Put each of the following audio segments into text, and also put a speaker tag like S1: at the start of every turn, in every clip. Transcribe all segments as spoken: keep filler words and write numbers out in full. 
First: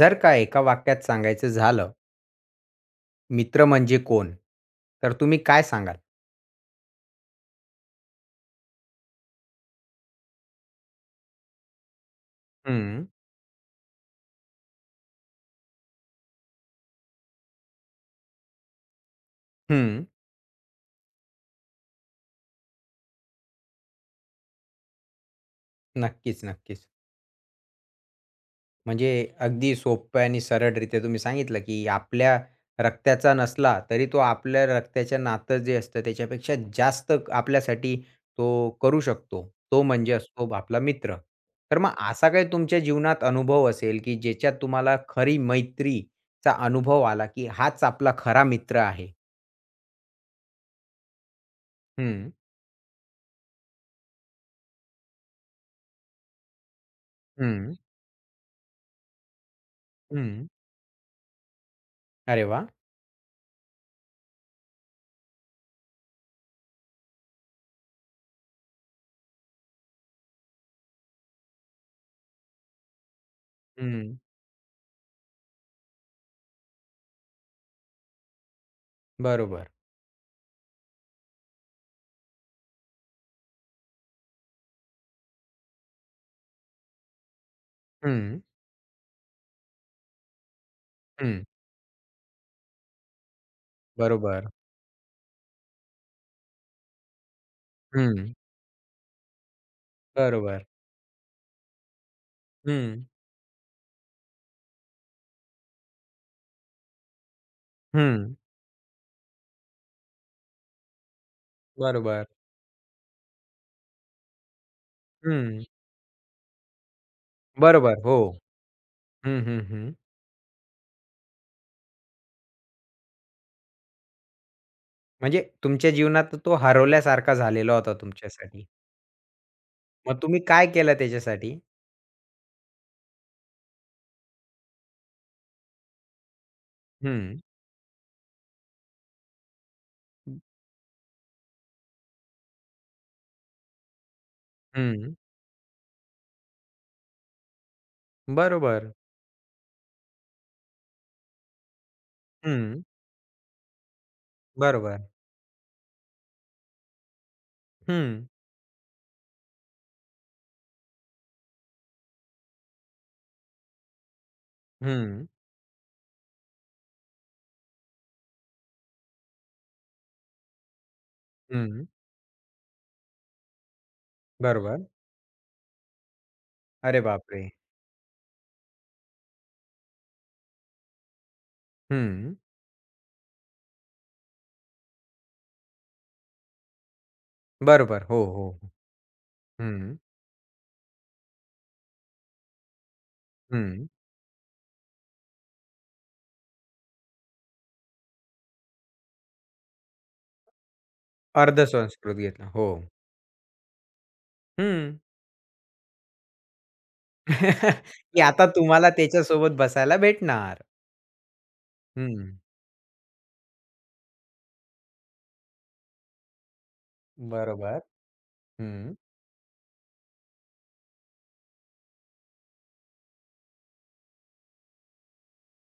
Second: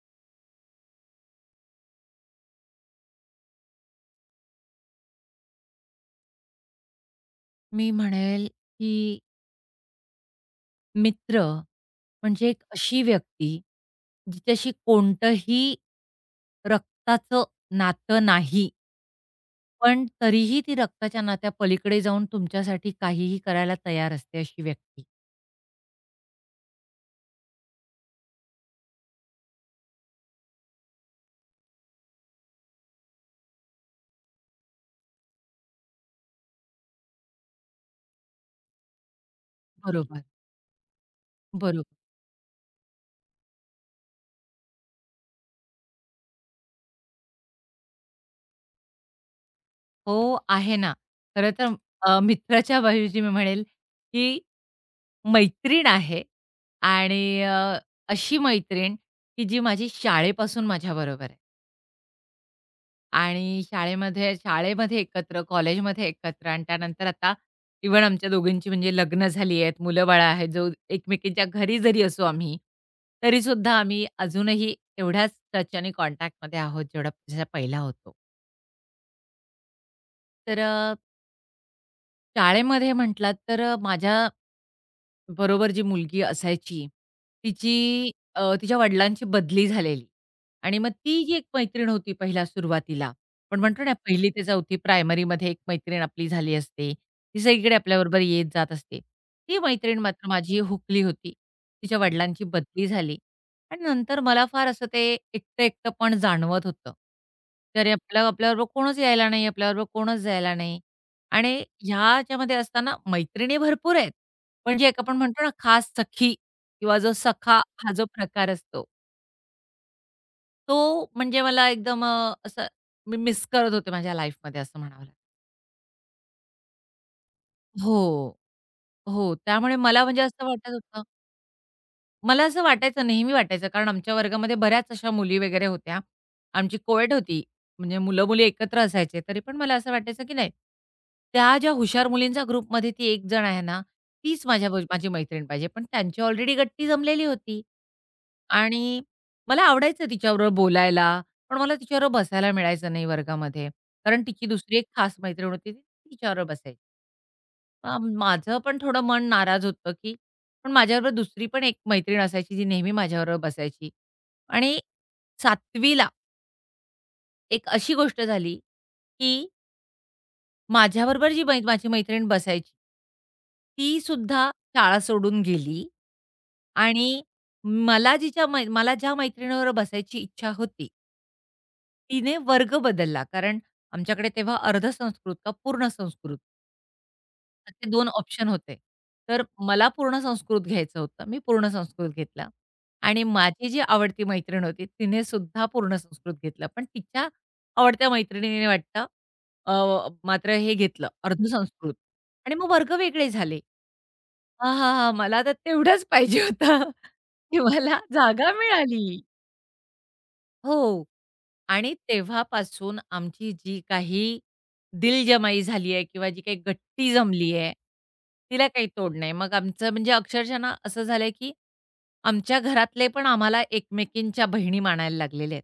S1: जर का एका वाक्यात सांगायचं झालं, मित्र म्हणजे कोण? तर तुम्ही काय सांगाल?
S2: मी म्हणेल, की मित्र म्हणजे एक अशी
S1: हं.
S2: व्यक्ती, जिच्याशी कोणतंही रक्ताचं नातं नाही. पण
S1: हं.
S2: तरीही ती रक्ताच्या नात्यापलीकडे जाऊन तुमच्यासाठी काहीही करायला तयार असते अशी व्यक्ती.
S1: नक्कीच, नक्कीच. म्हणजे अगदी सोप्या आणि सरळरित्या तुम्ही सांगितलं, की आपल्या रक्ताचा नसला, तरी तो आपल्या रक्ताचं नातं जे असतं, त्याच्यापेक्षा जास्त क- आपल्यासाठी तो करू शकतो. तो म्हणजे
S2: बरोबर,
S1: असतो आपला मित्र. तर मग
S2: बरोबर.
S1: असा काही तुमच्या जीवनात अनुभव असेल, की ज्याच्यात तुम्हाला खरी मैत्रीचा अनुभव आला, की हाच आपला खरा मित्र आहे?
S2: हो, आहे ना. खरं तर अ,
S1: हं,
S2: मित्राच्या ऐवजी मी म्हणेल, की मैत्रीण आहे आणि
S1: हं,
S2: अ, अशी मैत्रीण, की जी माझी
S1: हं.
S2: शाळेपासून माझ्याबरोबर आहे.
S1: अरे वा.
S2: आणि शाळेमध्ये शाळेमध्ये एकत्र, कॉलेजमध्ये एकत्र आणि त्यानंतर आता इव्हन आमच्या दोघींची म्हणजे लग्न झाली आहेत, मुलं-बाळं आहेत. जो एकमेकींच्या घरी जरी असू आम्ही, तरीसुद्धा आम्ही
S1: हं.
S2: अजूनही एवढ्याच टच आणि कॉन्टॅक्टमध्ये आहोत, जेवढा जसा पहिला होतो.
S1: बरोबर.
S2: तर अ, शाळेमध्ये म्हटलात तर अ, माझ्या बरोबर जी मुलगी असायची, तिची
S1: हं,
S2: अ, तिच्या वडिलांची बदली झालेली आणि मग ती जी एक
S1: हं.
S2: मैत्रीण होती पहिला सुरुवातीला, आपण म्हणतो ना पहिली ते
S1: बरोबर.
S2: चौथी प्रायमरीमध्ये एक मैत्रीण आपली झाली असते. ती सगळीकडे आपल्याबरोबर
S1: हं.
S2: येत जात असते. ती मैत्रीण मात्र माझी
S1: बरोबर.
S2: हुकली होती. तिच्या वडिलांची बदली
S1: हं,
S2: झाली आणि नंतर मला फार असं ते एकटं-एकटंपण जाणवत होतं. तर
S1: हं.
S2: आपल्या आपल्याबरोबर कोणच यायला नाही, आपल्याबरोबर कोणच जायला नाही आणि
S1: बरोबर.
S2: ह्याच्यामध्ये असताना मैत्रिणी भरपूर आहेत. म्हणजे एक आपण म्हणतो ना,
S1: हं.
S2: खास सखी किंवा जो सखा हा
S1: बरोबर.
S2: जो
S1: हो.
S2: प्रकार असतो,
S1: हं, हं, हं.
S2: तो म्हणजे मला एकदम अ, असं मी मिस करत होते माझ्या लाईफमध्ये असं म्हणावं लागेल.
S1: म्हणजे तुमच्या जीवनात तो हरवल्यासारखा झालेला होता
S2: हो.
S1: तुमच्यासाठी.
S2: हो, त्यामुळे मला
S1: मग
S2: म्हणजे
S1: तुम्ही
S2: असं
S1: काय
S2: वाटत
S1: केलं
S2: होतं
S1: त्याच्यासाठी?
S2: मला असं वाटायचं, नेहमी वाटायचं कारण आमच्या वर्गामध्ये बऱ्याच अशा मुली वगैरे होत्या. आमची कोएट
S1: हं,
S2: होती, म्हणजे मुलं-मुली एकत्र असायचे. तरी पण मला असं वाटायचं, की नाही, त्या ज्या हुशार मुलींच्या ग्रुपमध्ये ती एक जण आहे ना, तीच माझ्या बरो माझी
S1: हं.
S2: मैत्रीण पाहिजे. पण त्यांची ऑलरेडी गट्टी जमलेली होती
S1: बरोबर.
S2: आणि मला आवडायचं तिच्याबरोबर बोलायला, पण मला तिच्याबरोबर बसायला
S1: हं.
S2: मिळायचं नाही वर्गामध्ये. कारण तिची दुसरी एक
S1: बरोबर.
S2: खास मैत्रीण होती, ती तिच्याबरोबर बसायची. अ,
S1: हं,
S2: माझं पण थोडं मन नाराज होतं, की पण माझ्याबरोबर दुसरी पण एक मैत्रीण असायची, जी नेहमी माझ्याबरोबर बसायची. आणि
S1: हं,
S2: सातवी एक अशी गोष्ट झाली, की माझ्याबरोबर जी मै
S1: हं.
S2: माझी मैत्रीण बसायची, ती सुद्धा
S1: बरोबर.
S2: शाळा सोडून गेली.
S1: अरे
S2: आणि
S1: बापरे!
S2: मला जिच्या मै मला ज्या मैत्रिणीबरोबर बसायची इच्छा होती, तिने
S1: हं.
S2: वर्ग बदलला. कारण आमच्याकडे तेव्हा अर्ध संस्कृत का पूर्ण संस्कृत. असे
S1: बरोबर.
S2: दोन
S1: हो,
S2: ऑप्शन
S1: हो.
S2: होते. तर मला
S1: हं,
S2: पूर्ण संस्कृत घ्यायचं होतं. मी पूर्ण संस्कृत घेतला आणि माझी जी
S1: हं.
S2: आवडती मैत्रीण होती, तिने सुद्धा पूर्ण संस्कृत घेतलं. पण तिच्या आवडत्या मैत्रिणीने वाटतं अ, मात्र हे घेतलं अर्ध
S1: अर्ध
S2: संस्कृत
S1: संस्कृत घेतला.
S2: आणि
S1: हो.
S2: मग वर्ग वेगळे झाले.
S1: हं.
S2: आहाहा! मला तर तेवढंच पाहिजे होतं, की मला
S1: की आता
S2: जागा
S1: तुम्हाला
S2: मिळाली.
S1: त्याच्यासोबत बसायला भेटणार.
S2: हो. आणि
S1: हं.
S2: तेव्हापासून आमची जी काही दिलजमाई झाली आहे किंवा जी काही गट्टी जमली आहे,
S1: बरोबर.
S2: तिला काही
S1: हं.
S2: तोड नाही. मग आमचं म्हणजे अक्षरशः ना असं झालंय, की आमच्या घरातले पण आम्हाला एकमेकींच्या बहिणी मानायला लागलेले आहेत.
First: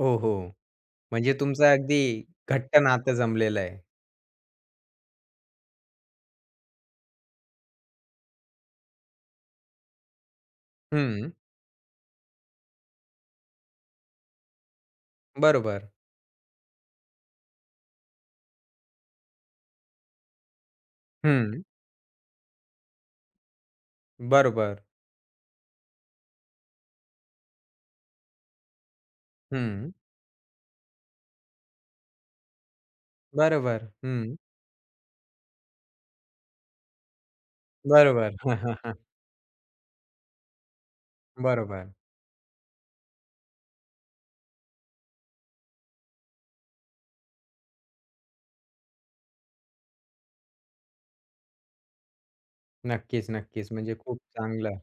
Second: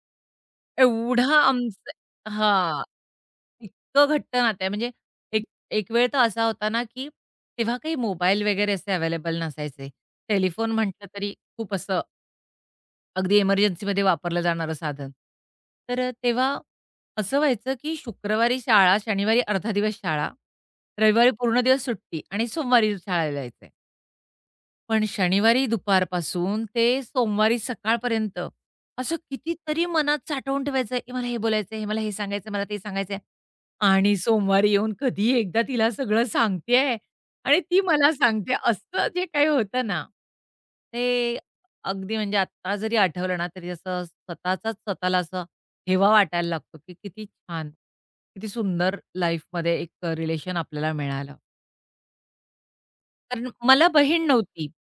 S1: हो, हो.
S2: एवढं
S1: म्हणजे तुमचं
S2: आमचं
S1: अगदी घट्ट
S2: हां.
S1: नातं जमलेलं आहे.
S2: इतकं घट्ट नातं आहे. म्हणजे एक एक वेळ तर असा होता ना, की तेव्हा काही मोबाईल वगैरे असे अवेलेबल नसायचे. टेलिफोन म्हटलं
S1: हं.
S2: तरी खूप असं अगदी इमर्जन्सीमध्ये वापरलं जाणारं साधन.
S1: बरोबर.
S2: तर अ, तेव्हा असं व्हायचं, की शुक्रवारी शाळा, शनिवारी अर्धा दिवस शाळा, रविवारी पूर्ण
S1: हं.
S2: दिवस सुट्टी आणि सोमवारी शाळेला यायचं.
S1: बरोबर.
S2: पण शनिवारी दुपारपासून ते सोमवारी सकाळपर्यंत असं कितीतरी
S1: हं.
S2: मनात साठवून ठेवायचंय, "ए, मला हे बोलायचंय, हे मला हे सांगायचंय, मला ते सांगायचंय."
S1: बरोबर.
S2: आणि
S1: हं.
S2: सोमवारी येऊन कधी एकदा तिला सगळं सांगतेय आणि ती मला
S1: बरोबर.
S2: सांगते. असं जे काही होतं ना, ते
S1: बरोबर.
S2: अगदी म्हणजे आत्ता जरी आठवलं ना, तरी असं स्वतःचाच स्वतःला असं हेवा वाटायला लागतो, की किती छान, किती सुंदर लाईफमध्ये एक रिलेशन आपल्याला मिळालं.
S1: नक्कीच,
S2: कारण
S1: नक्कीच.
S2: मला
S1: म्हणजे खूप
S2: बहीण नव्हती.
S1: चांगलं.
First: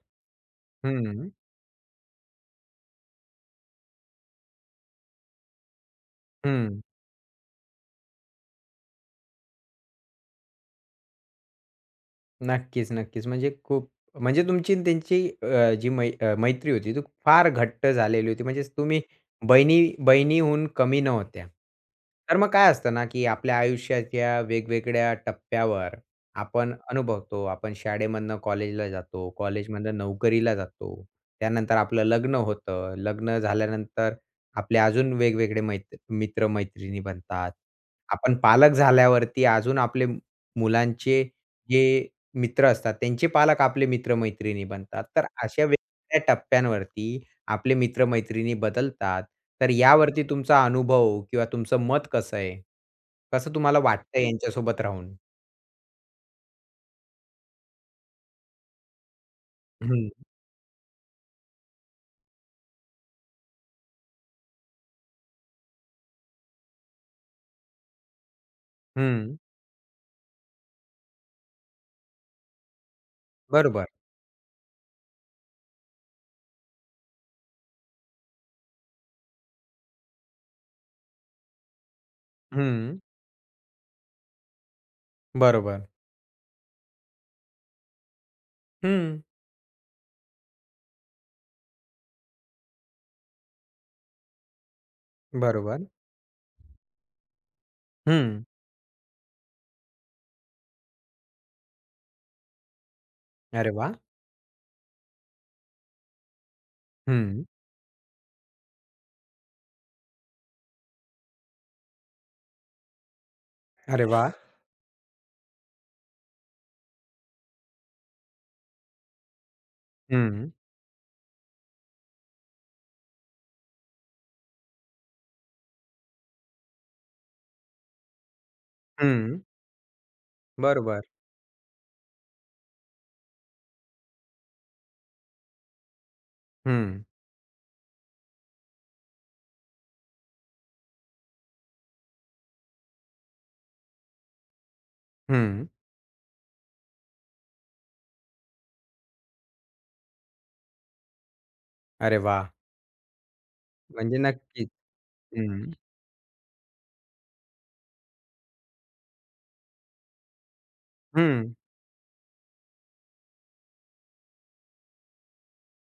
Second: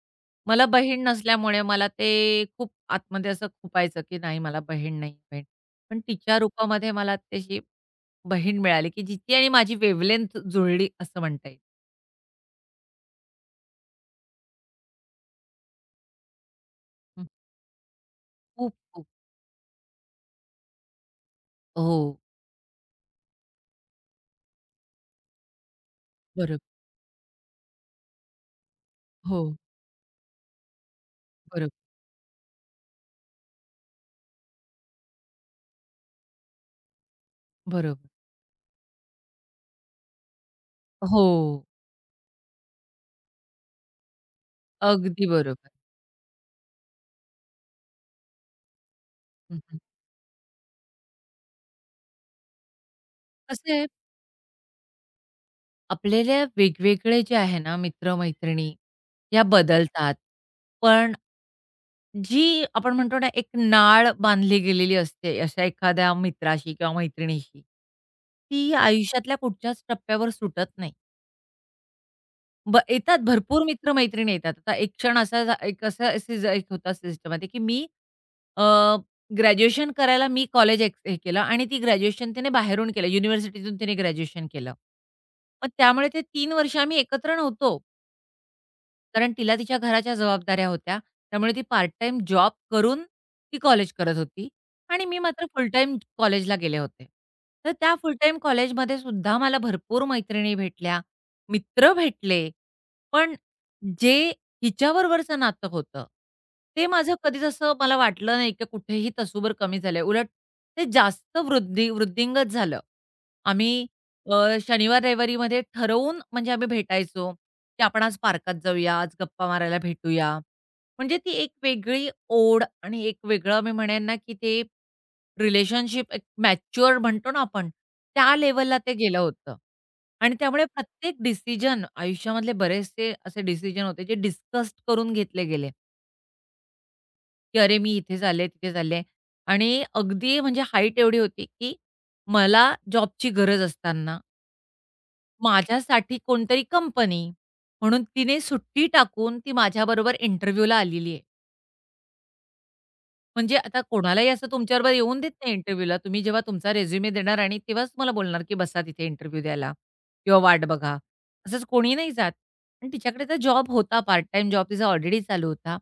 S2: मला बहीण
S1: हं.
S2: नसल्यामुळे मला ते खूप आतमध्ये असं खुपायचं, की नाही मला बहीण नाही, बहीण. पण तिच्या
S1: हं.
S2: रूपामध्ये मला तशी बहीण मिळाली, की जिची आणि माझी वेव्हलेंथ जुळली असं म्हणता येईल.
S1: नक्कीच, नक्कीच. म्हणजे खूप. म्हणजे तुमची आणि त्यांची अ, जी मै अ, मैत्री होती ती
S2: हं.
S1: फार घट्ट झालेली होती. म्हणजेच
S2: खूप,
S1: तुम्ही
S2: खूप.
S1: बहिणी बहिणीहून कमी नव्हत्या.
S2: हो.
S1: तर मग काय असतं ना, की आपल्या आयुष्याच्या वेगवेगळ्या टप्प्यावर आपण
S2: बरोबर.
S1: अनुभवतो. आपण शाळेमधनं कॉलेजला जातो,
S2: हो.
S1: कॉलेजमधनं नोकरीला जातो. त्यानंतर
S2: बरोबर.
S1: आपलं लग्न होतं. लग्न झाल्यानंतर आपले अजून वेगवेगळे मैत्र मित्र-मैत्रिणी बनतात.
S2: बरोबर.
S1: आपण पालक झाल्यावरती अजून आपले मुलांचे
S2: हो.
S1: जे मित्र असतात. त्यांचे पालक आपले मित्र बनतात. तर
S2: अगदी
S1: अशा
S2: बरोबर.
S1: वेगवेगळ्या टप्प्यांवरती आपले मित्र बदलतात. तर यावरती तुमचा अनुभव किंवा तुमचं मत कसं आहे? कसं
S2: कसं
S1: तुम्हाला
S2: आहे,
S1: वाटतंय यांच्यासोबत राहून?
S2: आपल्याला वेगवेगळे जे आहे ना मित्र-मैत्रिणी, या
S1: हं,
S2: बदलतात. पण जी आपण म्हणतो ना, एक नाळ बांधली गेलेली असते अशा एखाद्या मित्राशी किंवा मैत्रिणीशी. ती
S1: हं.
S2: आयुष्यातल्या कुठच्याच टप्प्यावर सुटत नाही. ब येतात भरपूर
S1: बरोबर.
S2: मित्र-मैत्रिणी येतात. आता एक क्षण असा झा एक असा सीज एक होता सिस्टमॅटिक की मी अ, ग्रॅज्युएशन करायला मी कॉलेज एक हे केलं आणि ती ग्रॅज्युएशन तिने बाहेरून
S1: हं.
S2: केलं. युनिव्हर्सिटीतून तिने ग्रॅज्युएशन केलं. मग
S1: बरोबर.
S2: त्यामुळे ते तीन वर्ष आम्ही एकत्र नव्हतो.
S1: हं.
S2: कारण तिला तिच्या घराच्या जबाबदाऱ्या होत्या. त्यामुळे ती पार्ट टाइम जॉब करून ती कॉलेज करत होती आणि मी मात्र फुल
S1: बरोबर.
S2: टाईम कॉलेजला गेले होते. तर त्या फुल टाईम
S1: हं.
S2: कॉलेजमध्ये सुद्धा मला भरपूर मैत्रिणी भेटल्या, मित्र भेटले. पण
S1: अरे वाह!
S2: जे हिच्याबरोबरचं नातं होतं, ते माझं कधीच
S1: हं.
S2: असं मला वाटलं नाही, की कुठेही तसूभर कमी झालंय. उलट ते जास्त वृद्धी वृद्धिंगत झालं. आम्ही
S1: अरे वाह!
S2: अ, शनिवार-रविवारीमध्ये ठरवून म्हणजे आम्ही भेटायचो, की आपण आज पार्कात जाऊया, आज गप्पा मारायला भेटूया.
S1: हं.
S2: म्हणजे ती एक वेगळी ओढ आणि एक वेगळं मी म्हणेन ना, की ते रिलेशनशिप एक मॅच्युअर म्हणतो ना आपण, त्या लेव्हलला ते गेलं
S1: हं.
S2: होतं. आणि त्यामुळे
S1: बरोबर.
S2: प्रत्येक डिसिजन आयुष्यामधले बरेचसे असे डिसिजन होते जे डिस्कस्ड करून घेतले गेले,
S1: हं.
S2: की "अरे, मी इथे चालले, तिथे चालले." आणि अगदी म्हणजे हाईट एवढी होती, की मला जॉबची गरज असताना
S1: हं.
S2: माझ्यासाठी कोणतरी कंपनी म्हणून तिने सुट्टी टाकून ती माझ्याबरोबर इंटरव्ह्यूला आलेली आहे.
S1: अरे वाह!
S2: म्हणजे आता
S1: म्हणजे
S2: कोणालाही असं
S1: नक्कीच.
S2: तुमच्याबरोबर येऊन देत नाही
S1: हं.
S2: इंटरव्ह्यूला. तुम्ही जेव्हा तुमचा रिझ्यूमे देणार आणि तेव्हाच तुम्हाला बोलणार, की बसा तिथे इंटरव्ह्यू द्यायला किंवा वाट बघा.
S1: हं.
S2: असंच कोणी नाही जात. आणि तिच्याकडे तर जॉब होता, पार्ट टाईम जॉब तिचा ऑलरेडी चालू होता.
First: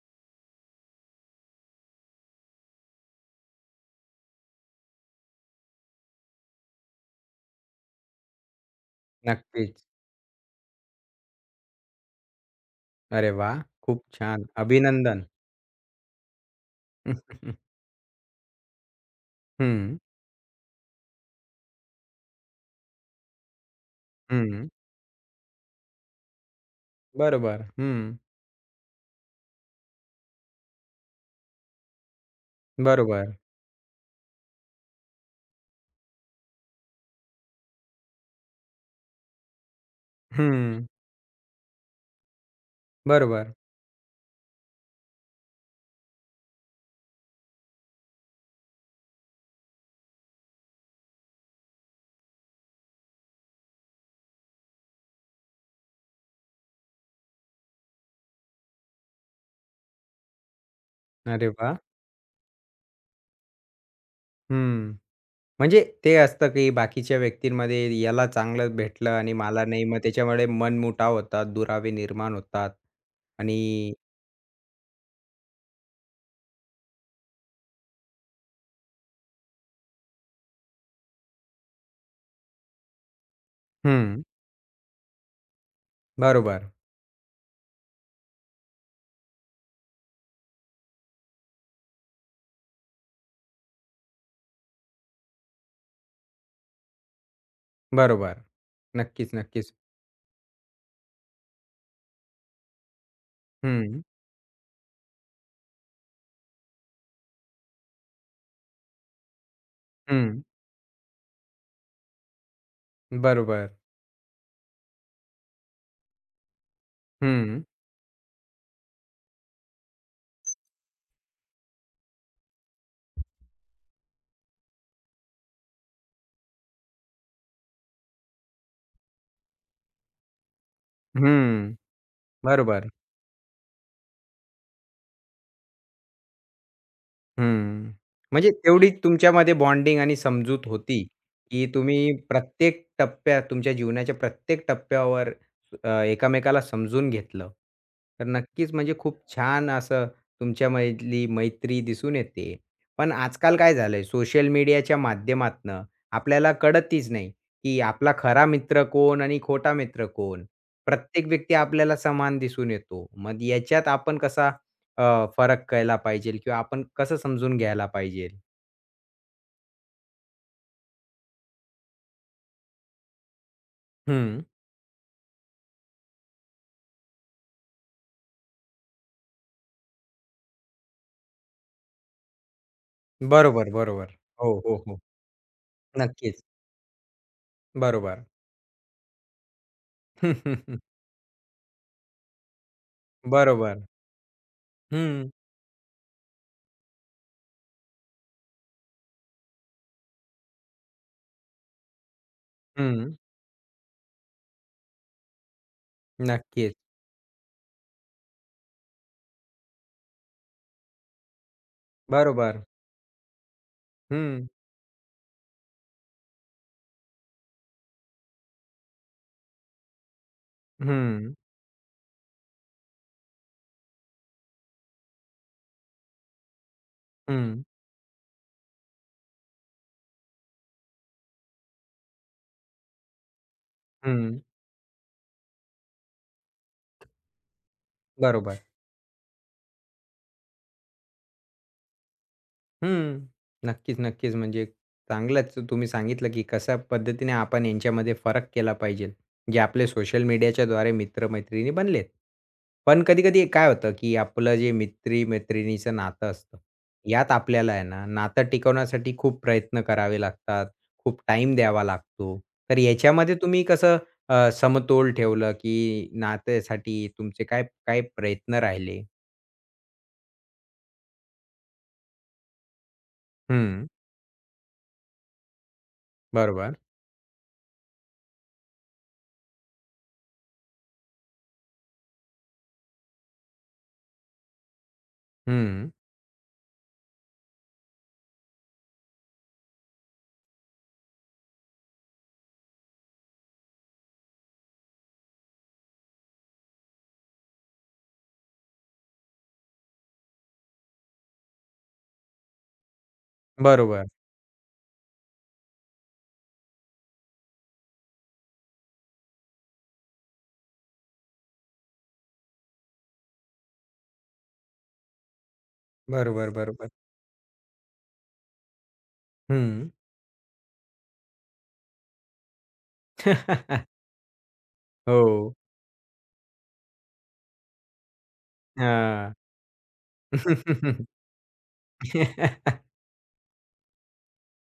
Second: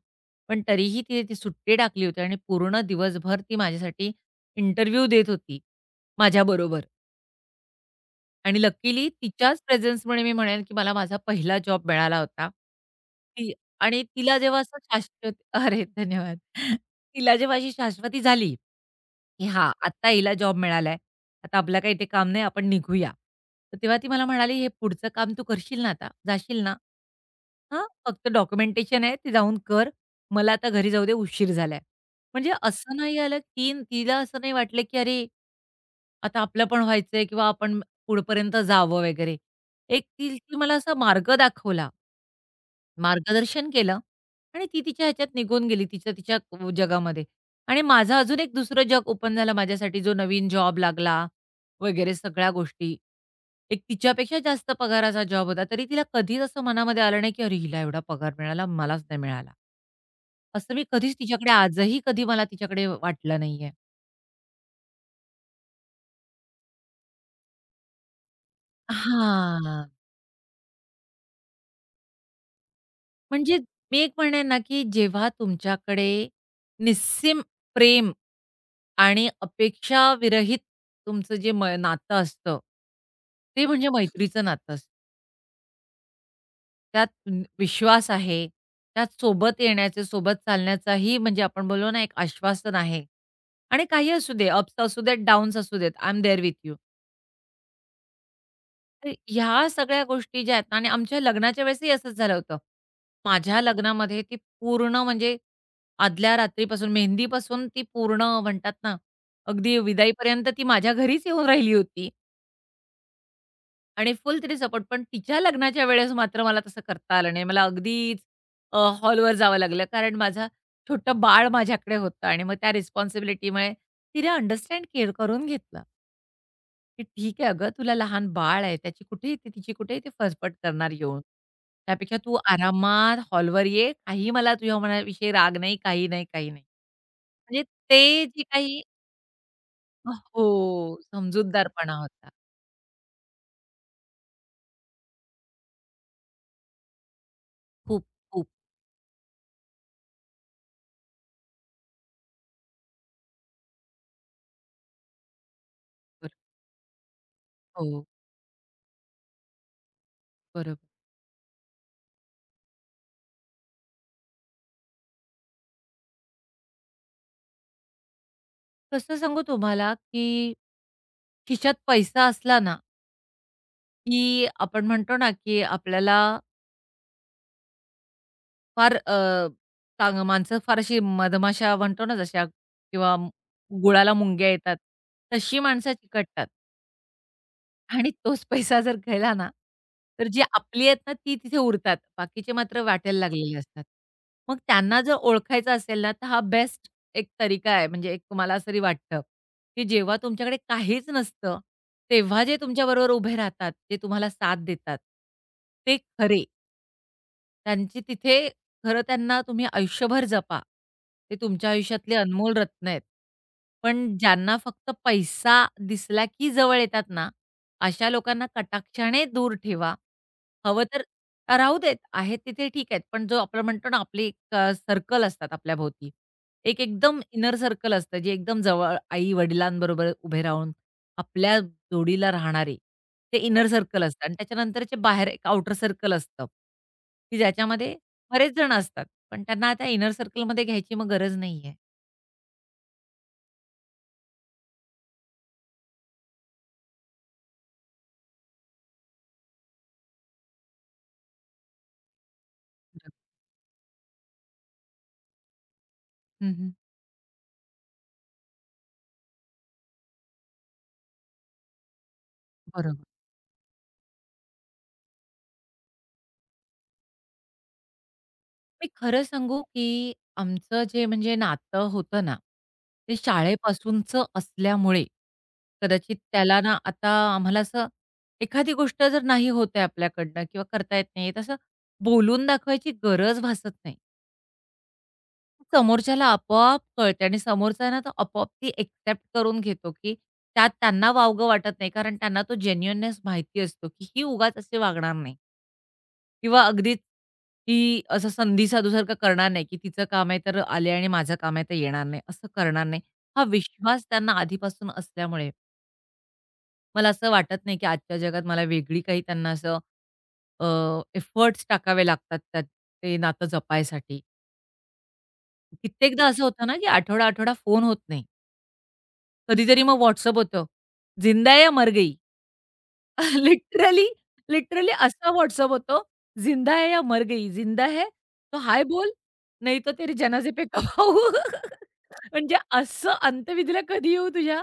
S2: पण तरीही तिने ती सुट्टी टाकली होती आणि पूर्ण दिवसभर ती माझ्यासाठी इंटरव्ह्यू देत होती माझ्याबरोबर. आणि लकीली तिच्याच
S1: नक्कीच.
S2: प्रेझेन्समुळे मी म्हणेन, की मला माझा पहिला जॉब मिळाला होता.
S1: अरे
S2: ती
S1: वाह!
S2: आणि
S1: खूप
S2: तिला
S1: छान.
S2: जेव्हा असं
S1: अभिनंदन.
S2: शाश्वत अरे धन्यवाद.
S1: हं,
S2: तिला जेव्हा अशी शाश्वती झाली, की हां,
S1: हं,
S2: आता हिला जॉब मिळालाय. आता आपलं काही इथे काम नाही, आपण निघूया. तर तेव्हा ती मला म्हणाली, "हे
S1: हं.
S2: पुढचं काम तू करशील ना आता? जाशील ना?"
S1: बरोबर.
S2: "हां,
S1: हं.
S2: फक्त डॉक्युमेंटेशन आहे, ते जाऊन कर. मला आता घरी जाऊ दे, उशीर झालाय." म्हणजे असं नाही
S1: बरोबर.
S2: आलं, की तिला असं नाही वाटलं, की अरे, आता आपलं पण व्हायचंय किंवा आपण पुढपर्यंत जावं वगैरे. एक ती ती मला
S1: हं.
S2: असा मार्ग दाखवला,
S1: बरोबर.
S2: मार्गदर्शन केलं आणि ती तिच्या ह्याच्यात निघून गेली तिच्या तिच्या अ, जगामध्ये आणि माझं अजून एक दुसरं जग ओपन झालं माझ्यासाठी जो नवीन जॉब लागला वगैरे सगळ्या गोष्टी. एक तिच्यापेक्षा जास्त पगाराचा जॉब होता, तरी तिला कधीच असं मनामध्ये आलं नाही, की "अरे, हिला एवढा पगार मिळाला, मलाच नाही मिळाला." असं मी कधीच
S1: अरे
S2: तिच्याकडे
S1: वाह!
S2: आजही कधी मला तिच्याकडे वाटलं नाहीये.
S1: हं. म्हणजे ते असतं, की बाकीच्या व्यक्तींमध्ये याला चांगलं भेटलं आणि मला
S2: हां.
S1: नाही, मग त्याच्यामुळे मनमुटाव होतात, दुरावे निर्माण होतात
S2: म्हणजे
S1: आणि.
S2: मी एक म्हणेन ना, की जेव्हा तुमच्याकडे निस्सीम प्रेम आणि अपेक्षाविरहित तुमचं जे म नातं असतं, ते म्हणजे
S1: हं.
S2: मैत्रीचं नातं असतं.
S1: बरोबर,
S2: त्यात न- विश्वास आहे, त्यात सोबत येण्याचे, सोबत चालण्याचाही म्हणजे आपण बोललो ना, एक आश्वासन आहे आणि काही असू दे, अप्स असू देत, डाउन्स असू देत, I am there with you.
S1: बरोबर.
S2: तर
S1: नक्कीच,
S2: ह्या
S1: नक्कीच.
S2: सगळ्या गोष्टी ज्या आहेत ना आणि आमच्या लग्नाच्या वेळेसही असंच झालं होतं. माझ्या
S1: हं,
S2: लग्नामध्ये ती पूर्ण म्हणजे आदल्या रात्रीपासून मेहंदीपासून ती पूर्ण म्हणतात ना, अगदी
S1: हं.
S2: विदाईपर्यंत ती माझ्या घरीच येऊन राहिली होती
S1: बरोबर.
S2: आणि फुल तिने सपोर्ट. पण तिच्या लग्नाच्या वेळेस मात्र मला तसं करता आलं नाही.
S1: हं,
S2: मला अगदीच हॉलवर जावं लागलं कारण माझं छोटं बाळ माझ्याकडे होतं आणि मग त्या रिस्पॉन्सिबिलिटीमुळे तिने अंडरस्टँड केअर करून घेतलं. की "ठीक आहे अगं, तुला लहान बाळ आहे, त्याची कुठे ती तिची कुठे ती फसफट करणार येऊन.
S1: हं.
S2: त्यापेक्षा तू
S1: बरोबर.
S2: आरामात हॉलवर ये. काही मला तुझ्या मनाविषयी राग नाही, काही नाही, काही नाही." म्हणजे
S1: हं.
S2: ते जे
S1: म्हणजे
S2: काही
S1: तेवढी तुमच्यामध्ये बॉन्डिंग आणि
S2: हो,
S1: समजूत होती, की
S2: समजूतदारपणा
S1: तुम्ही
S2: होता.
S1: प्रत्येक टप्प्यात तुमच्या जीवनाच्या प्रत्येक टप्प्यावर अ, एकामेकाला समजून घेतलं.
S2: खूप,
S1: तर
S2: खूप.
S1: नक्कीच म्हणजे खूप छान असं तुमच्यामधली मैत्री दिसून येते. पण आजकाल काय झालंय सोशल मीडियाच्या माध्यमातनं
S2: बरं.
S1: आपल्याला कळतच नाही, की
S2: हो,
S1: आपला खरा मित्र कोण आणि खोटा मित्र कोण?
S2: बरोबर.
S1: प्रत्येक व्यक्ती आपल्याला समान दिसून येतो. मग याच्यात आपण कसा अ, फरक कळला पाहिजे किंवा आपण कसं समजून घ्यायला पाहिजे.
S2: कसं सांगू तुम्हाला, की खिशात पैसा असला ना,
S1: हं.
S2: की आपण म्हणतो ना, की आपल्याला फार अ, कांग माणसं फार अशी मधमाशा म्हणतो ना जशा किंवा
S1: बरोबर,
S2: गुळाला
S1: बरोबर.
S2: मुंग्या
S1: हो,
S2: येतात,
S1: हो, हो.
S2: तशी माणसं
S1: नक्कीच.
S2: चिकटतात आणि
S1: बरोबर.
S2: तोच पैसा जर गेला ना, तर जी आपली आहेत ना ती तिथे उरतात. बाकीचे मात्र वाटेल लागलेले
S1: बरोबर.
S2: असतात. मग
S1: हं,
S2: त्यांना जर
S1: हं.
S2: ओळखायचं असेल ना, तर हा बेस्ट एक तरीका आहे. म्हणजे एक मला असं तरी वाटतं, की जेव्हा तुमच्याकडे काहीच नसतं, तेव्हा जे तुमच्याबरोबर
S1: हं.
S2: उभे राहतात, जे तुम्हाला साथ देतात, ते खरे.
S1: नक्कीच.
S2: त्यांची तिथे खरं त्यांना तुम्ही आयुष्यभर जपा. ते तुमच्या आयुष्यातले अनमोल
S1: बरोबर.
S2: रत्न आहेत. पण
S1: हं.
S2: ज्यांना फक्त पैसा दिसला की जवळ येतात ना, अशा लोकांना कटाक्षाने दूर ठेवा. हवं तर
S1: हं,
S2: राहू देत, आहेत तिथे ठीक आहेत. पण जो आपण म्हणतो ना, आपले एक सर्कल असतात आपल्याभोवती. एक एकदम इनर
S1: हं,
S2: सर्कल असतं, जे एकदम जवळ आई-वडिलांबरोबर उभे राहून आपल्या जोडीला राहणारे, ते इनर सर्कल असतं आणि
S1: हं.
S2: त्याच्यानंतरचे बाहेर एक आउटर सर्कल असतं, की ज्याच्यामध्ये बरेच
S1: बरोबर.
S2: जण असतात. पण त्यांना आता इनर सर्कलमध्ये घ्यायची मग गरज नाहीये.
S1: हं. नक्कीच, नक्कीच. म्हणजे चांगलंच तुम्ही सांगितलं, की कशा पद्धतीने आपण यांच्यामध्ये फरक केला पाहिजे, जे आपले सोशल मीडियाच्याद्वारे मित्र-मैत्रिणी बनलेत. पण कधी-कधी काय होतं, की आपलं जे मित्री-मैत्रिणीचं नातं
S2: हं,
S1: असतं,
S2: हं.
S1: यात आपल्याला आहे ना, नातं टिकवण्यासाठी खूप प्रयत्न करावे लागतात, खूप टाईम द्यावा लागतो. तर
S2: बरोबर.
S1: याच्यामध्ये तुम्ही कसं अ, समतोल ठेवलं, की नात्यासाठी तुमचे काय काय प्रयत्न
S2: मी
S1: राहिले?
S2: खरं सांगू, की आमचं जे म्हणजे नातं होतं ना, ते
S1: हं.
S2: शाळेपासूनचं असल्यामुळे कदाचित त्याला
S1: बरोबर.
S2: ना आता आम्हाला असं एखादी गोष्ट जर नाही होत आपल्याकडनं किंवा करता येत नाही, तसं बोलून दाखवायची गरज भासत नाही.
S1: हं.
S2: समोरच्याला आपोआप कळते आणि समोरचा ना तो आपोआप ती एक्सेप्ट करून घेतो, की त्यात त्यांना वावगं वाटत नाही. कारण त्यांना तो जेन्युइननेस माहिती असतो, की ही उगाच अशी वागणार नाही किंवा अगदीच ही असं संधी साधूसारखं करणार नाही, की तिचं काम आहे तर आले आणि माझं काम आहे तर येणार नाही, असं करणार नाही. हा विश्वास
S1: बरोबर.
S2: त्यांना आधीपासून असल्यामुळे मला असं वाटत नाही, की आजच्या जगात मला वेगळी काही त्यांना असं एफर्ट्स टाकावे लागतात त्यात ते नातं जपायसाठी. कित्येकदा असं
S1: बरोबर,
S2: होतं ना, की
S1: बरोबर.
S2: आठवडा-आठवडा फोन होत नाही. कधीतरी
S1: हं.
S2: मग WhatsApp होतं, "जिंदा या मर गई?" लिटरली, लिटरली असा
S1: हो.
S2: WhatsApp होतो, "ज़िंदा है या मर गई? ज़िंदा है तो हाय बोल,
S1: हां.
S2: नहीं तो तेरे जनाजे पे कब आऊ?" म्हणजे असं अंतविधीला कधी येऊ तुझ्या?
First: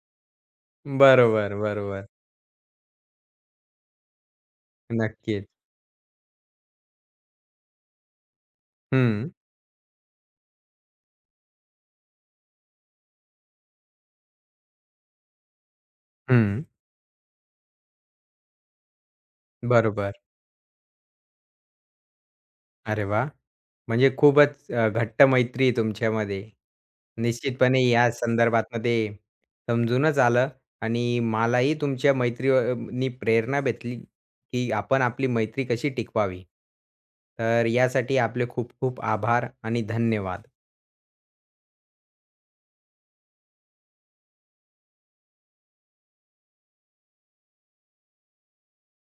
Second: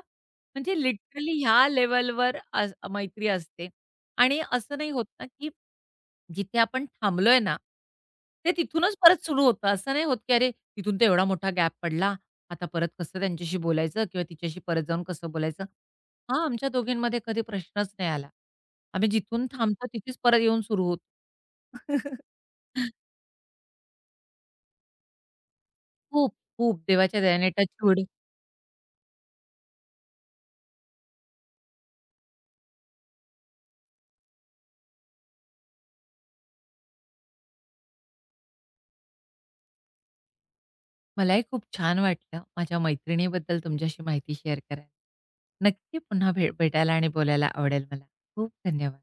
S2: म्हणजे लिटरली
S1: बरोबर,
S2: ह्या
S1: बरोबर.
S2: लेव्हलवर अस मैत्री असते. आणि असं नाही होत ना,
S1: नक्कीच.
S2: की जिथे आपण थांबलोय ना, ते तिथूनच परत
S1: हं,
S2: सुरू होतं. असं नाही होत, की अरे, तिथून तर एवढा मोठा गॅप पडला. आता परत कसं त्यांच्याशी बोलायचं किंवा तिच्याशी परत जाऊन कसं बोलायचं? हा
S1: हं.
S2: आमच्या दोघींमध्ये कधी प्रश्नच नाही आला. आम्ही जिथून थांबतो
S1: बरोबर.
S2: तिथेच परत येऊन सुरू होतो.
S1: अरे वाह! म्हणजे खूपच अ, घट्ट मैत्री आहे
S2: खूप,
S1: तुमच्यामध्ये.
S2: खूप देवाच्या दयाने
S1: निश्चितपणे
S2: टचवूड.
S1: या संदर्भातनं ते समजूनच आलं आणि मलाही तुमच्या मैत्री प्रेरणा भेटली, की आपण आपली मैत्री कशी टिकवावी. तर यासाठी आपले खूप खूप आभार आणि धन्यवाद.
S2: मलाही खूप छान वाटलं माझ्या मैत्रिणीबद्दल तुमच्याशी माहिती शेअर करायला. नक्की पुन्हा भे भेटायला आणि बोलायला आवडेल मला. खूप धन्यवाद.